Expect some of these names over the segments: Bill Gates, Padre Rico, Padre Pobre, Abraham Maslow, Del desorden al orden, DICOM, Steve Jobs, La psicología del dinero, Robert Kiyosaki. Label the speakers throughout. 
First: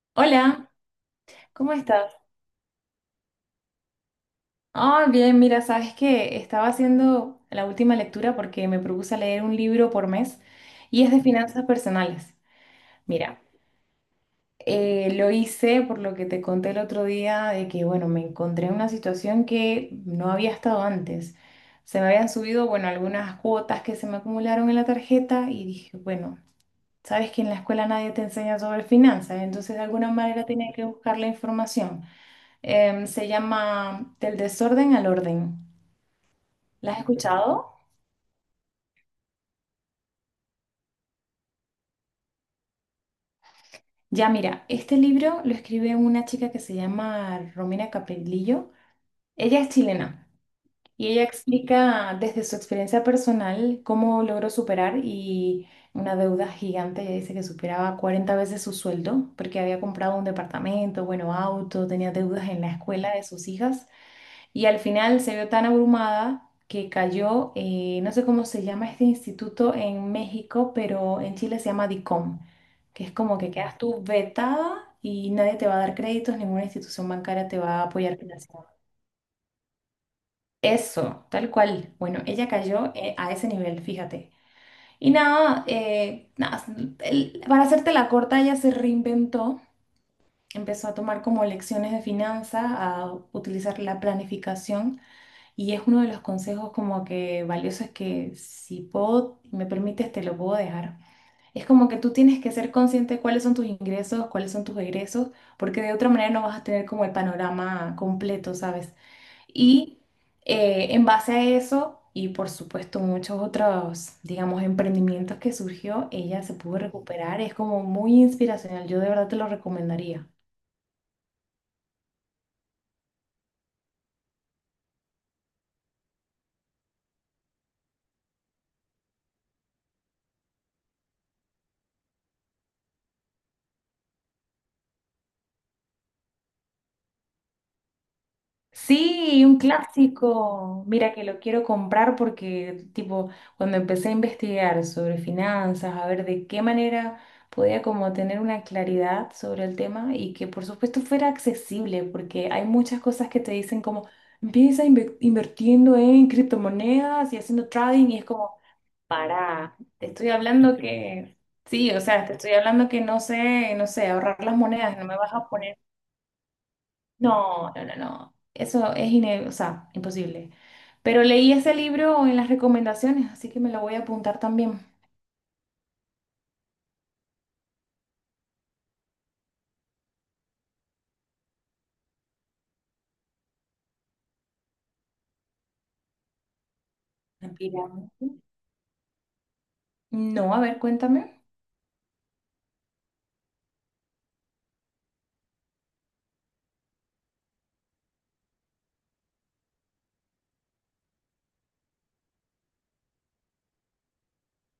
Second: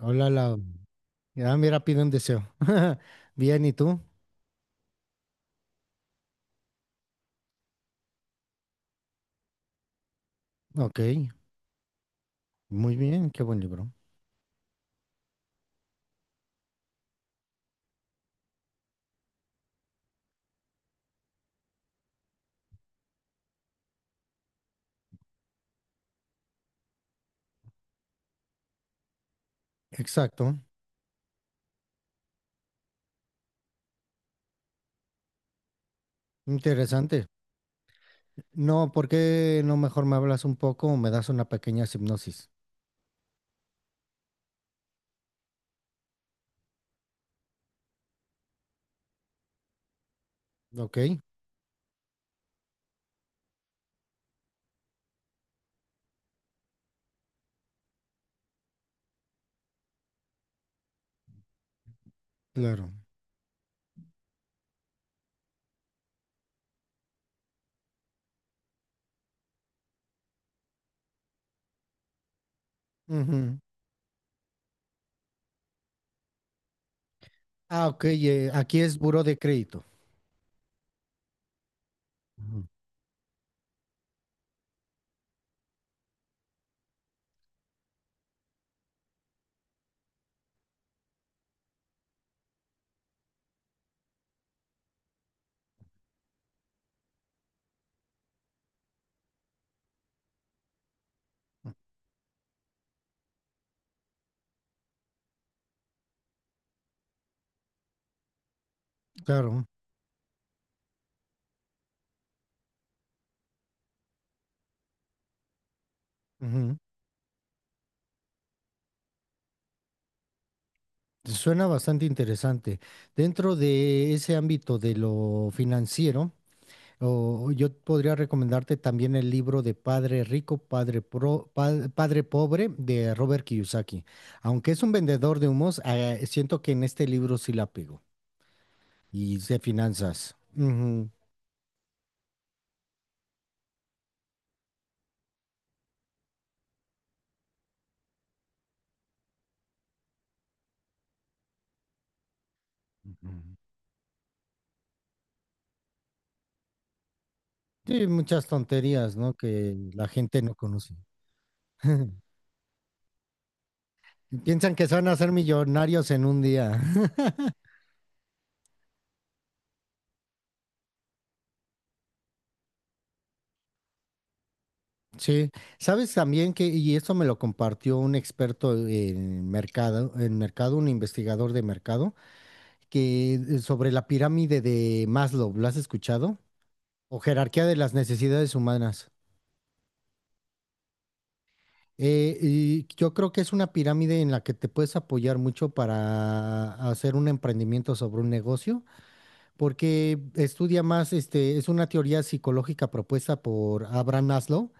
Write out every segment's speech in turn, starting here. Speaker 1: Hola, Lau.
Speaker 2: Hola,
Speaker 1: Ya,
Speaker 2: ¿cómo
Speaker 1: mira, pide un
Speaker 2: estás?
Speaker 1: deseo. Bien, ¿y tú?
Speaker 2: Ah, bien, mira, sabes que estaba haciendo la última lectura porque me propuse leer un libro por mes
Speaker 1: Ok,
Speaker 2: y es de finanzas personales.
Speaker 1: muy bien,
Speaker 2: Mira,
Speaker 1: qué buen libro.
Speaker 2: lo hice por lo que te conté el otro día de que, bueno, me encontré en una situación que no había estado antes. Se me habían subido, bueno, algunas cuotas que se me acumularon en la tarjeta y dije, bueno, sabes que en la escuela nadie te enseña sobre finanzas, entonces de alguna manera
Speaker 1: Exacto,
Speaker 2: tenía que buscar la información. Se llama Del desorden al orden. ¿La has
Speaker 1: interesante.
Speaker 2: escuchado?
Speaker 1: No, ¿por qué no mejor me hablas un poco o me das una pequeña hipnosis?
Speaker 2: Ya, mira, este libro lo escribe una chica que se llama Romina Capellillo. Ella es chilena
Speaker 1: Ok,
Speaker 2: y ella explica desde su experiencia personal cómo logró superar y una deuda gigante. Ella dice que superaba 40 veces su sueldo porque había comprado un departamento, bueno, auto, tenía deudas en la
Speaker 1: claro.
Speaker 2: escuela de sus hijas. Y al final se vio tan abrumada que cayó, no sé cómo se llama este instituto en México, pero en Chile se llama DICOM, que es como que
Speaker 1: Ujú.
Speaker 2: quedas tú vetada y nadie te va a dar créditos, ninguna institución bancaria te va a
Speaker 1: Ah, ok,
Speaker 2: apoyar financieramente.
Speaker 1: aquí es buró de crédito.
Speaker 2: Eso, tal cual. Bueno, ella
Speaker 1: Ujú,
Speaker 2: cayó, a ese nivel, fíjate. Y nada, nada, para hacerte la corta, ella se reinventó, empezó a tomar como lecciones de finanzas, a utilizar la planificación. Y es uno de los consejos como que valiosos que si puedo, me permites, te lo puedo dejar. Es como que tú tienes que ser consciente de cuáles son tus ingresos, cuáles son tus egresos, porque de otra manera no vas a tener como el panorama completo, ¿sabes?
Speaker 1: claro.
Speaker 2: Y en base a eso, y por supuesto muchos otros, digamos, emprendimientos que surgió, ella se
Speaker 1: Ujú.
Speaker 2: pudo recuperar. Es como muy inspiracional. Yo de verdad te lo recomendaría.
Speaker 1: Suena bastante interesante. Dentro de ese ámbito de lo financiero, o yo podría recomendarte también el libro de Padre Rico, Padre Pobre de Robert Kiyosaki. Aunque es un vendedor de humos, siento que en este libro sí la pego. Y
Speaker 2: Sí,
Speaker 1: de
Speaker 2: un
Speaker 1: finanzas.
Speaker 2: clásico.
Speaker 1: Ujú.
Speaker 2: Mira que lo quiero comprar porque, tipo, cuando empecé a investigar sobre finanzas, a ver de qué manera podía como tener una claridad sobre el tema y que por supuesto fuera accesible, porque hay muchas cosas que te
Speaker 1: Ujú.
Speaker 2: dicen como, empieza invirtiendo en criptomonedas y haciendo
Speaker 1: Sí,
Speaker 2: trading y es
Speaker 1: muchas
Speaker 2: como,
Speaker 1: tonterías, ¿no? Que
Speaker 2: para, te
Speaker 1: la
Speaker 2: estoy
Speaker 1: gente no
Speaker 2: hablando
Speaker 1: conoce.
Speaker 2: que, sí, o sea, te estoy hablando que no sé, no sé, ahorrar las
Speaker 1: Piensan que se
Speaker 2: monedas, no
Speaker 1: van a
Speaker 2: me
Speaker 1: hacer
Speaker 2: vas a poner
Speaker 1: millonarios en un día.
Speaker 2: no, no, no, no. Eso es o sea, imposible. Pero leí ese libro en las recomendaciones, así que me lo voy a apuntar también.
Speaker 1: Sí, sabes también que, y esto me lo compartió un experto en mercado, un investigador de mercado, que sobre la pirámide de Maslow, ¿lo has escuchado? O
Speaker 2: La
Speaker 1: jerarquía de las
Speaker 2: pirámide,
Speaker 1: necesidades humanas.
Speaker 2: no, a ver, cuéntame.
Speaker 1: Y yo creo que es una pirámide en la que te puedes apoyar mucho para hacer un emprendimiento sobre un negocio, porque estudia más, este, es una teoría psicológica propuesta por Abraham Maslow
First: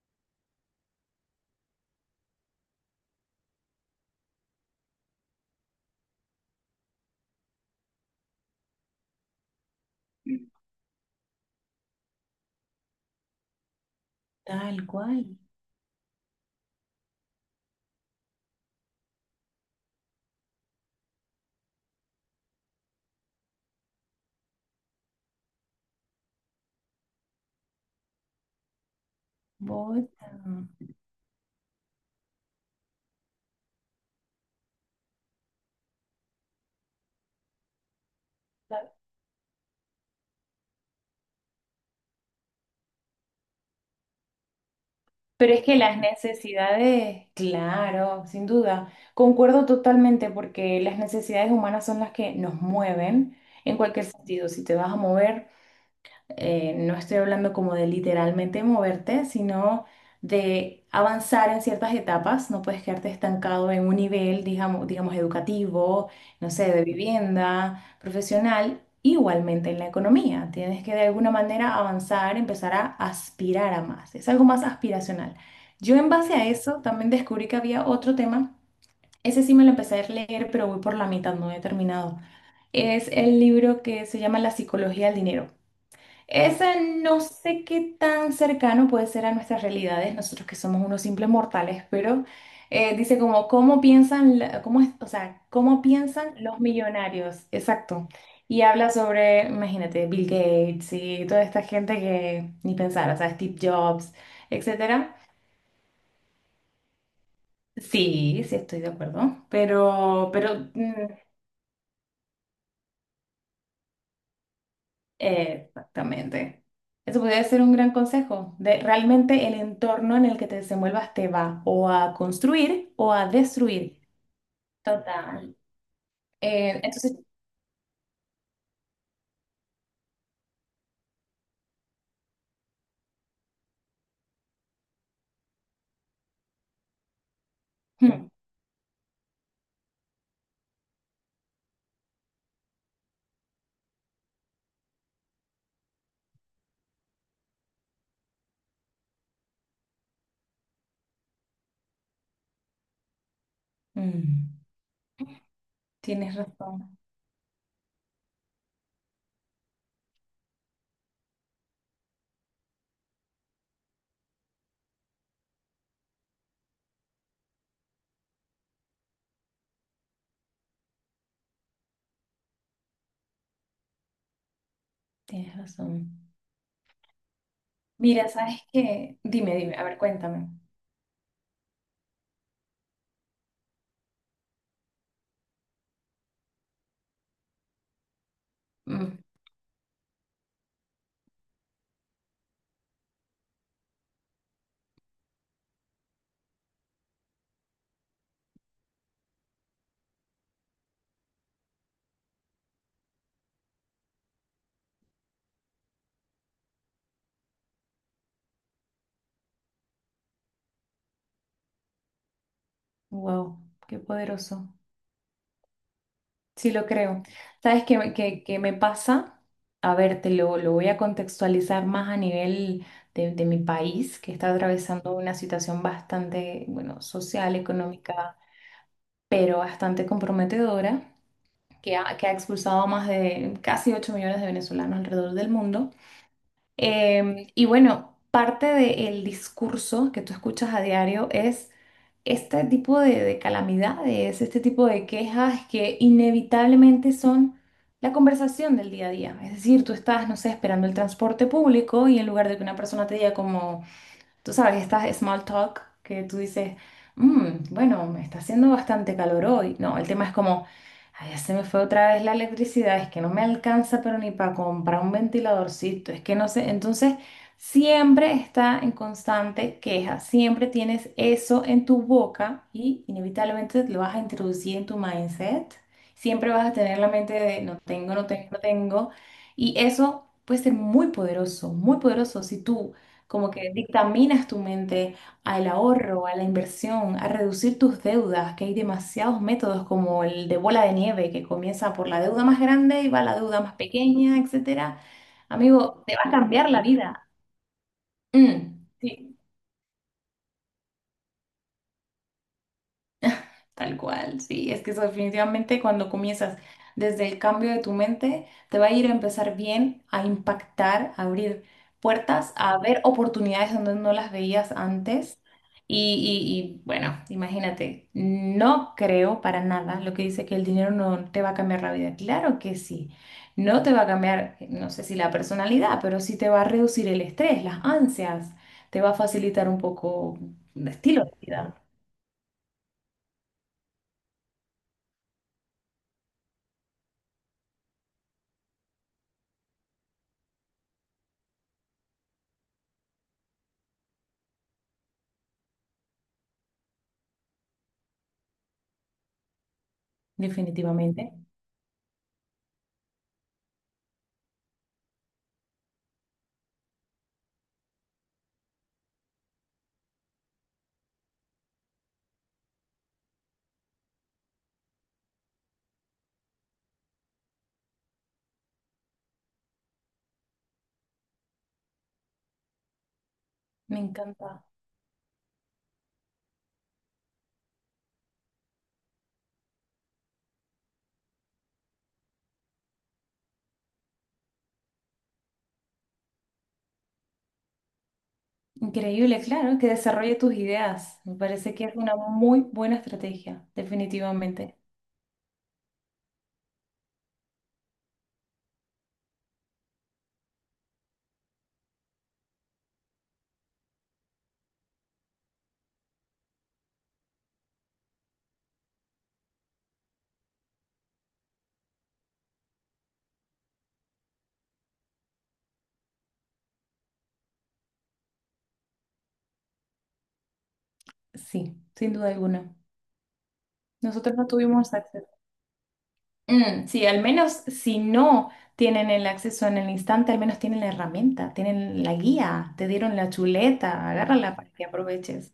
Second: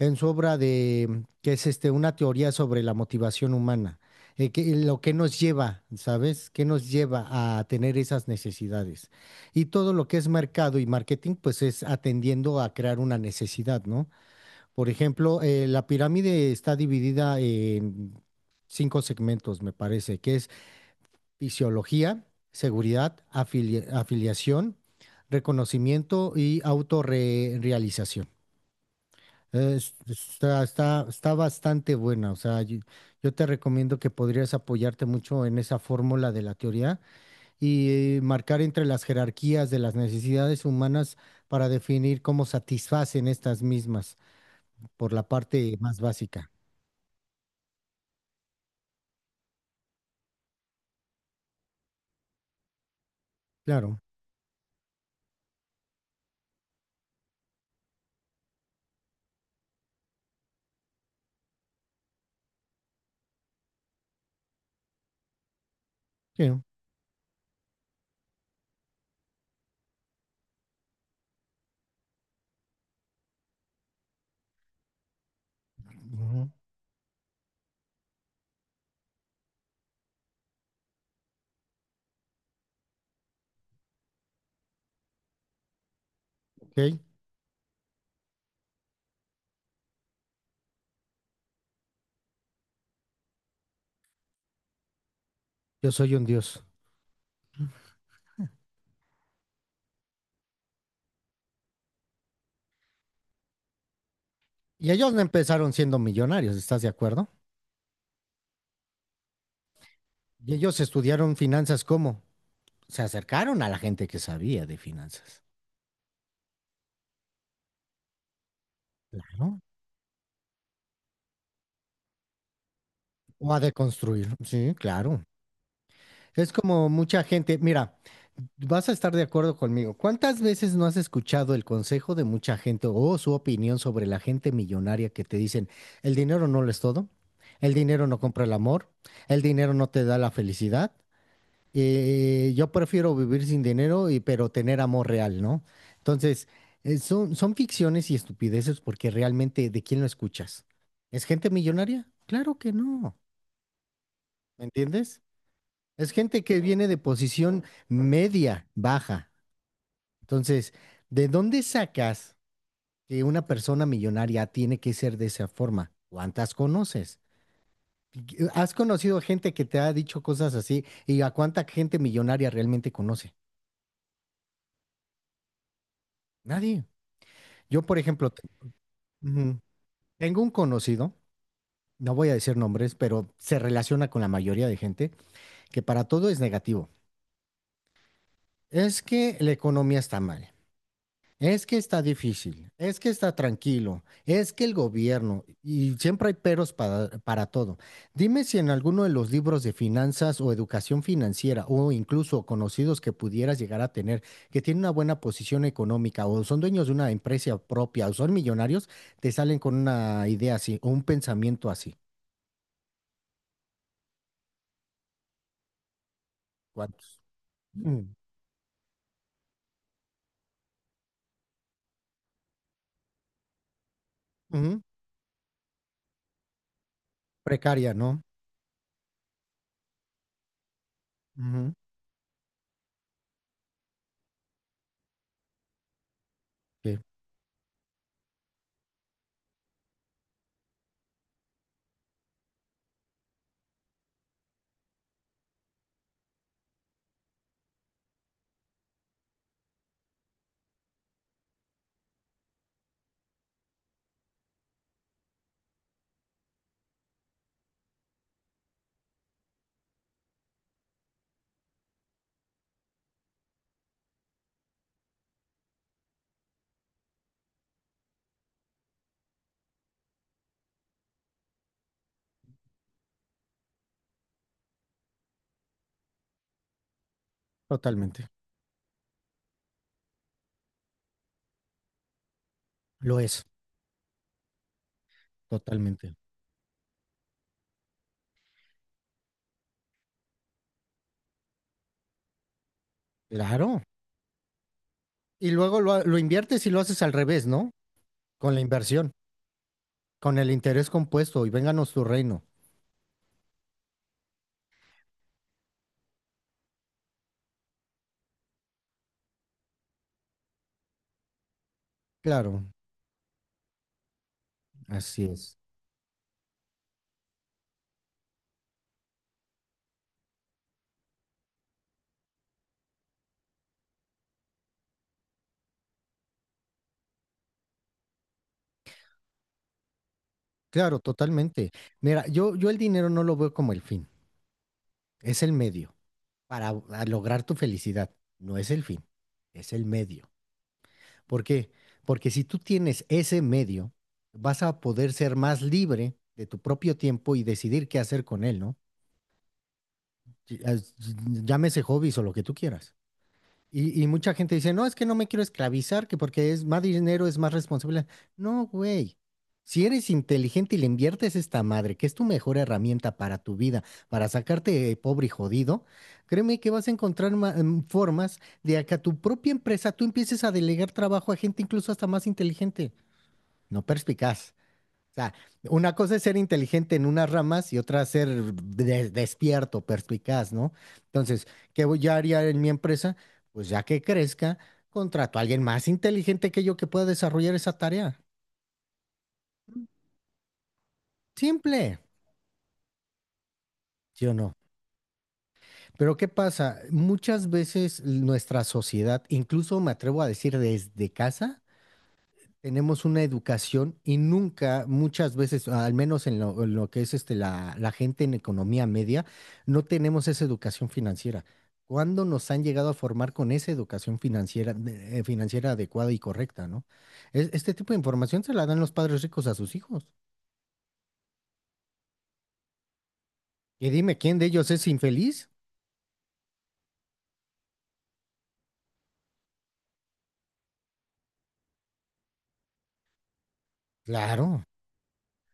Speaker 1: en su obra de, que es este, una teoría sobre la motivación humana, lo que nos lleva, ¿sabes? ¿Qué nos lleva a tener esas necesidades? Y todo lo que es mercado y marketing, pues es atendiendo a crear una necesidad, ¿no?
Speaker 2: Tal
Speaker 1: Por
Speaker 2: cual.
Speaker 1: ejemplo, la pirámide está dividida en cinco segmentos, me parece, que es fisiología, seguridad, afiliación, reconocimiento y autorrealización.
Speaker 2: Bota.
Speaker 1: Está bastante buena, o sea, yo te recomiendo que podrías apoyarte mucho en esa fórmula de la teoría y marcar entre
Speaker 2: La-
Speaker 1: las jerarquías de las necesidades humanas para definir cómo satisfacen estas mismas por la
Speaker 2: Pero es
Speaker 1: parte
Speaker 2: que las
Speaker 1: más básica.
Speaker 2: necesidades, claro, sin duda, concuerdo totalmente porque las necesidades humanas son las que nos mueven en
Speaker 1: Claro,
Speaker 2: cualquier sentido. Si te vas a mover... no estoy hablando como de literalmente moverte, sino de avanzar en ciertas etapas. No puedes quedarte estancado en un nivel, digamos, educativo, no
Speaker 1: sí,
Speaker 2: sé, de vivienda, profesional, igualmente en la economía. Tienes que de alguna manera avanzar, empezar a aspirar a más. Es algo más aspiracional. Yo en base a
Speaker 1: ujú,
Speaker 2: eso también descubrí que había otro tema. Ese sí me lo empecé a leer, pero voy por la mitad, no he terminado. Es el libro que se llama La psicología del dinero.
Speaker 1: ok,
Speaker 2: Ese no sé qué tan cercano puede ser a nuestras realidades, nosotros que somos unos simples mortales, pero dice como, ¿cómo piensan, cómo o sea, cómo
Speaker 1: yo soy un
Speaker 2: piensan los
Speaker 1: dios.
Speaker 2: millonarios? Exacto. Y habla sobre, imagínate, Bill Gates y toda esta gente que ni pensar, o sea, Steve Jobs,
Speaker 1: Y ellos
Speaker 2: etcétera.
Speaker 1: no empezaron siendo millonarios, ¿estás de acuerdo?
Speaker 2: Sí, sí estoy de acuerdo, pero,
Speaker 1: Y
Speaker 2: pero
Speaker 1: ellos
Speaker 2: mm,
Speaker 1: estudiaron finanzas, ¿cómo? Se acercaron a la gente que sabía de finanzas.
Speaker 2: Exactamente. Eso podría ser un gran consejo, de realmente el
Speaker 1: Claro.
Speaker 2: entorno en el que te desenvuelvas te va o a construir o a
Speaker 1: O a
Speaker 2: destruir.
Speaker 1: deconstruir, sí, claro.
Speaker 2: Total.
Speaker 1: Es como
Speaker 2: Entonces,
Speaker 1: mucha gente, mira, vas a estar de acuerdo conmigo. ¿Cuántas veces no has escuchado el consejo de mucha gente o su opinión sobre la gente millonaria que te dicen, el dinero no lo es todo, el dinero no
Speaker 2: hmm,
Speaker 1: compra el amor, el dinero no te da la felicidad, yo prefiero vivir sin dinero y pero tener amor real, ¿no? Entonces, son ficciones y estupideces porque realmente, ¿de quién lo escuchas? ¿Es gente millonaria? Claro que no.
Speaker 2: mm,
Speaker 1: ¿Me entiendes? Es
Speaker 2: tienes
Speaker 1: gente que viene de
Speaker 2: razón,
Speaker 1: posición media, baja. Entonces, ¿de dónde sacas que una persona millonaria tiene que ser de esa forma? ¿Cuántas conoces? ¿Has conocido gente que te ha dicho cosas así? ¿Y a cuánta gente millonaria realmente conoce?
Speaker 2: tienes razón.
Speaker 1: Nadie. Yo, por
Speaker 2: Mira,
Speaker 1: ejemplo,
Speaker 2: ¿sabes qué? Dime,
Speaker 1: Ujú.
Speaker 2: dime, a ver,
Speaker 1: Tengo
Speaker 2: cuéntame.
Speaker 1: un conocido, no voy a decir nombres, pero se relaciona con la mayoría de gente, que para todo es negativo. Es
Speaker 2: Mm,
Speaker 1: que la economía está mal. Es que está difícil, es que está tranquilo, es que el gobierno, y siempre hay peros para todo. Dime si en alguno de los libros de finanzas o educación financiera o incluso conocidos que pudieras llegar a tener, que tienen una buena posición económica o son dueños de una empresa propia o son millonarios, te salen con una idea así o un pensamiento así.
Speaker 2: wow, qué poderoso. Sí, lo
Speaker 1: ¿Cuántos?
Speaker 2: creo. ¿Sabes qué,
Speaker 1: Mm,
Speaker 2: me qué me pasa? A ver, te lo voy a contextualizar más a nivel de mi país, que está
Speaker 1: ujú,
Speaker 2: atravesando una situación bastante, bueno, social,
Speaker 1: precaria, ¿no?
Speaker 2: económica, pero bastante comprometedora,
Speaker 1: Ujú,
Speaker 2: que ha expulsado a más de casi 8 millones de venezolanos alrededor del mundo.
Speaker 1: sí,
Speaker 2: Y bueno, parte del discurso que tú escuchas a diario es este tipo de calamidades, este tipo de quejas que inevitablemente son la conversación del día a día. Es decir, tú estás, no sé, esperando el transporte público y en lugar de que una persona te diga como... Tú sabes, estas small talk que tú dices, bueno, me está haciendo bastante calor hoy". No, el tema es como, ay, ya se me fue otra vez la electricidad, es que no me alcanza, pero ni para comprar un ventiladorcito, es que no sé. Entonces, siempre está en constante queja, siempre tienes eso en tu boca y inevitablemente lo vas a introducir en tu mindset. Siempre vas a tener la mente de no tengo, no
Speaker 1: totalmente.
Speaker 2: tengo, no tengo. Y eso puede ser muy poderoso si tú
Speaker 1: Lo es,
Speaker 2: como que dictaminas tu mente al
Speaker 1: totalmente.
Speaker 2: ahorro, a la inversión, a reducir tus deudas, que hay demasiados métodos como el de bola de nieve, que comienza por la deuda más grande y va a la deuda más
Speaker 1: Claro.
Speaker 2: pequeña, etcétera.
Speaker 1: Y luego
Speaker 2: Amigo, te
Speaker 1: lo
Speaker 2: va a
Speaker 1: inviertes y
Speaker 2: cambiar
Speaker 1: lo
Speaker 2: la
Speaker 1: haces al
Speaker 2: vida.
Speaker 1: revés, ¿no? Con la
Speaker 2: Mm,
Speaker 1: inversión,
Speaker 2: sí.
Speaker 1: con el interés compuesto y vénganos tu reino.
Speaker 2: Tal cual, sí, es que eso definitivamente cuando comienzas desde el cambio de tu mente, te va a ir a empezar bien, a impactar, a abrir puertas,
Speaker 1: Claro,
Speaker 2: a ver oportunidades donde no las veías
Speaker 1: así
Speaker 2: antes.
Speaker 1: es.
Speaker 2: Y, y, bueno, imagínate, no creo para nada lo que dice que el dinero no te va a cambiar la vida. Claro que sí, no te va a cambiar, no sé si la personalidad, pero sí te va a reducir el estrés, las ansias, te va a facilitar un poco el
Speaker 1: Claro,
Speaker 2: estilo de
Speaker 1: totalmente.
Speaker 2: vida,
Speaker 1: Mira, yo el dinero no lo veo como el fin, es el medio para a lograr tu felicidad. No es el fin, es el medio. ¿Por qué? Porque si tú tienes ese medio, vas a poder ser más libre de tu propio tiempo y decidir qué hacer con él, ¿no? Y- as-
Speaker 2: definitivamente.
Speaker 1: Llámese hobbies o lo que tú quieras. Y mucha gente dice, no, es que no me quiero esclavizar, que porque es más dinero, es más responsabilidad. No, güey. Si eres inteligente y le inviertes esta madre, que es tu mejor herramienta para tu vida, para sacarte pobre y jodido, créeme que vas a encontrar formas de a que a tu propia empresa tú empieces a delegar trabajo a gente incluso hasta más inteligente, no
Speaker 2: Me
Speaker 1: perspicaz.
Speaker 2: encanta.
Speaker 1: O sea, una cosa es ser inteligente en unas ramas y otra ser despierto, perspicaz, ¿no? Entonces, ¿qué voy a haría en mi empresa? Pues ya que crezca, contrato a alguien más inteligente que yo que pueda desarrollar esa tarea.
Speaker 2: Increíble, claro, que desarrolle tus ideas. Me parece que es
Speaker 1: Simple,
Speaker 2: una muy buena estrategia,
Speaker 1: ¿sí o no?
Speaker 2: definitivamente.
Speaker 1: Pero ¿qué pasa? Muchas veces nuestra sociedad, incluso me atrevo a decir desde casa, tenemos una educación y nunca, muchas veces, al menos en lo que es este, la gente en economía media, no tenemos esa educación financiera. ¿Cuándo nos han llegado a formar con esa educación financiera, financiera adecuada y correcta, ¿no? Este tipo de información se la dan los padres ricos a sus hijos.
Speaker 2: Sí, sin duda alguna.
Speaker 1: Y dime,
Speaker 2: Nosotros
Speaker 1: ¿quién de
Speaker 2: no
Speaker 1: ellos es
Speaker 2: tuvimos acceso.
Speaker 1: infeliz?
Speaker 2: Mm, sí, al menos si no tienen el acceso en el instante, al menos tienen la herramienta, tienen la guía, te dieron la chuleta, agárrala
Speaker 1: Claro.
Speaker 2: para que aproveches.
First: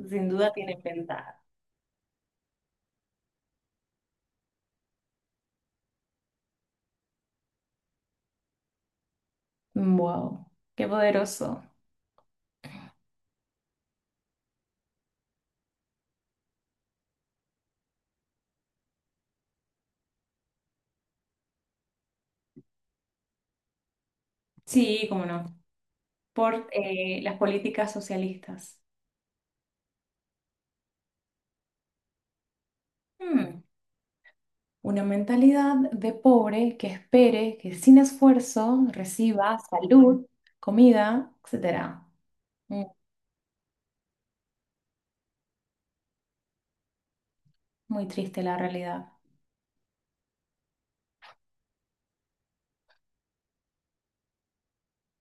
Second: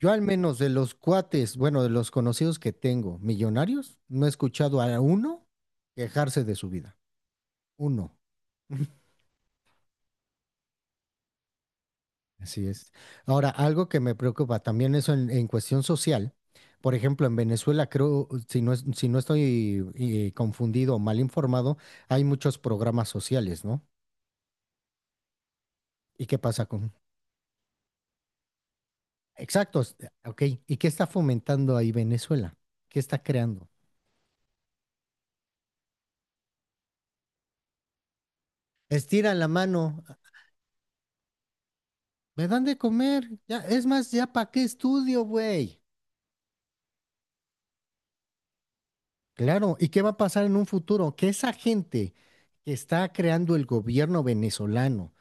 Speaker 1: Yo al
Speaker 2: Sin duda
Speaker 1: menos de
Speaker 2: tienen
Speaker 1: los
Speaker 2: ventaja.
Speaker 1: cuates, bueno, de los conocidos que tengo, millonarios, no he escuchado a uno quejarse de su vida. Uno.
Speaker 2: Wow, qué poderoso.
Speaker 1: Así es. Ahora, algo que me preocupa también eso en cuestión social. Por ejemplo, en Venezuela creo, si no, si no estoy confundido o mal informado, hay muchos programas sociales, ¿no?
Speaker 2: Sí, cómo no.
Speaker 1: ¿Y qué pasa
Speaker 2: Por
Speaker 1: con...
Speaker 2: las políticas socialistas.
Speaker 1: Exactos, ok. ¿Y qué está fomentando ahí Venezuela? ¿Qué está
Speaker 2: Mm.
Speaker 1: creando?
Speaker 2: Una mentalidad de pobre que espere que sin esfuerzo
Speaker 1: Estira la
Speaker 2: reciba
Speaker 1: mano,
Speaker 2: salud, comida, etcétera.
Speaker 1: me dan de
Speaker 2: Mm,
Speaker 1: comer, ya, es más, ya para qué estudio, güey.
Speaker 2: muy triste la realidad.
Speaker 1: Claro, ¿y qué va a pasar en un futuro? Que esa gente que está creando el gobierno venezolano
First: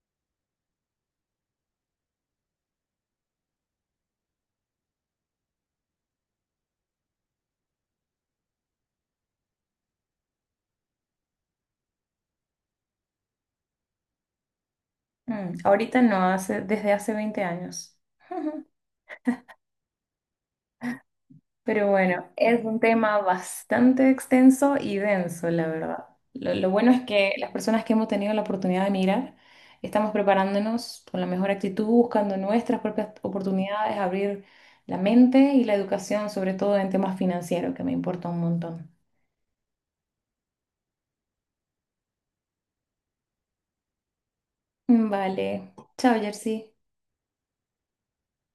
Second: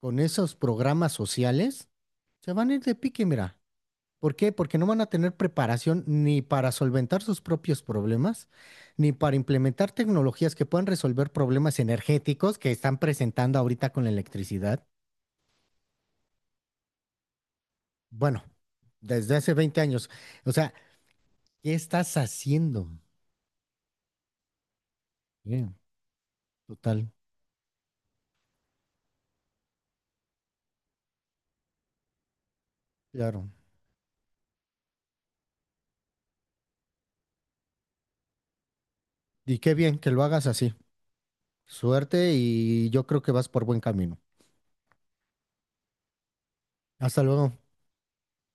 Speaker 1: con esos programas sociales, se van a ir de pique, mira. ¿Por qué? Porque no van a tener preparación ni para solventar sus propios problemas, ni para implementar tecnologías que puedan resolver problemas energéticos que están presentando ahorita con la electricidad.
Speaker 2: Mm, ahorita no, hace, desde hace 20 años.
Speaker 1: Bueno, desde hace 20 años. O sea, ¿qué
Speaker 2: Pero
Speaker 1: estás
Speaker 2: bueno, es un
Speaker 1: haciendo?
Speaker 2: tema bastante extenso y denso, la
Speaker 1: Bien,
Speaker 2: verdad. Lo bueno es
Speaker 1: total,
Speaker 2: que las personas que hemos tenido la oportunidad de mirar estamos preparándonos con la mejor actitud, buscando nuestras propias
Speaker 1: claro.
Speaker 2: oportunidades, abrir la mente y la educación, sobre todo en temas financieros, que me importa un montón.
Speaker 1: Y qué bien que lo hagas así. Suerte y yo creo que vas por buen camino.
Speaker 2: Vale. Chao, Jersey.
Speaker 1: Hasta luego.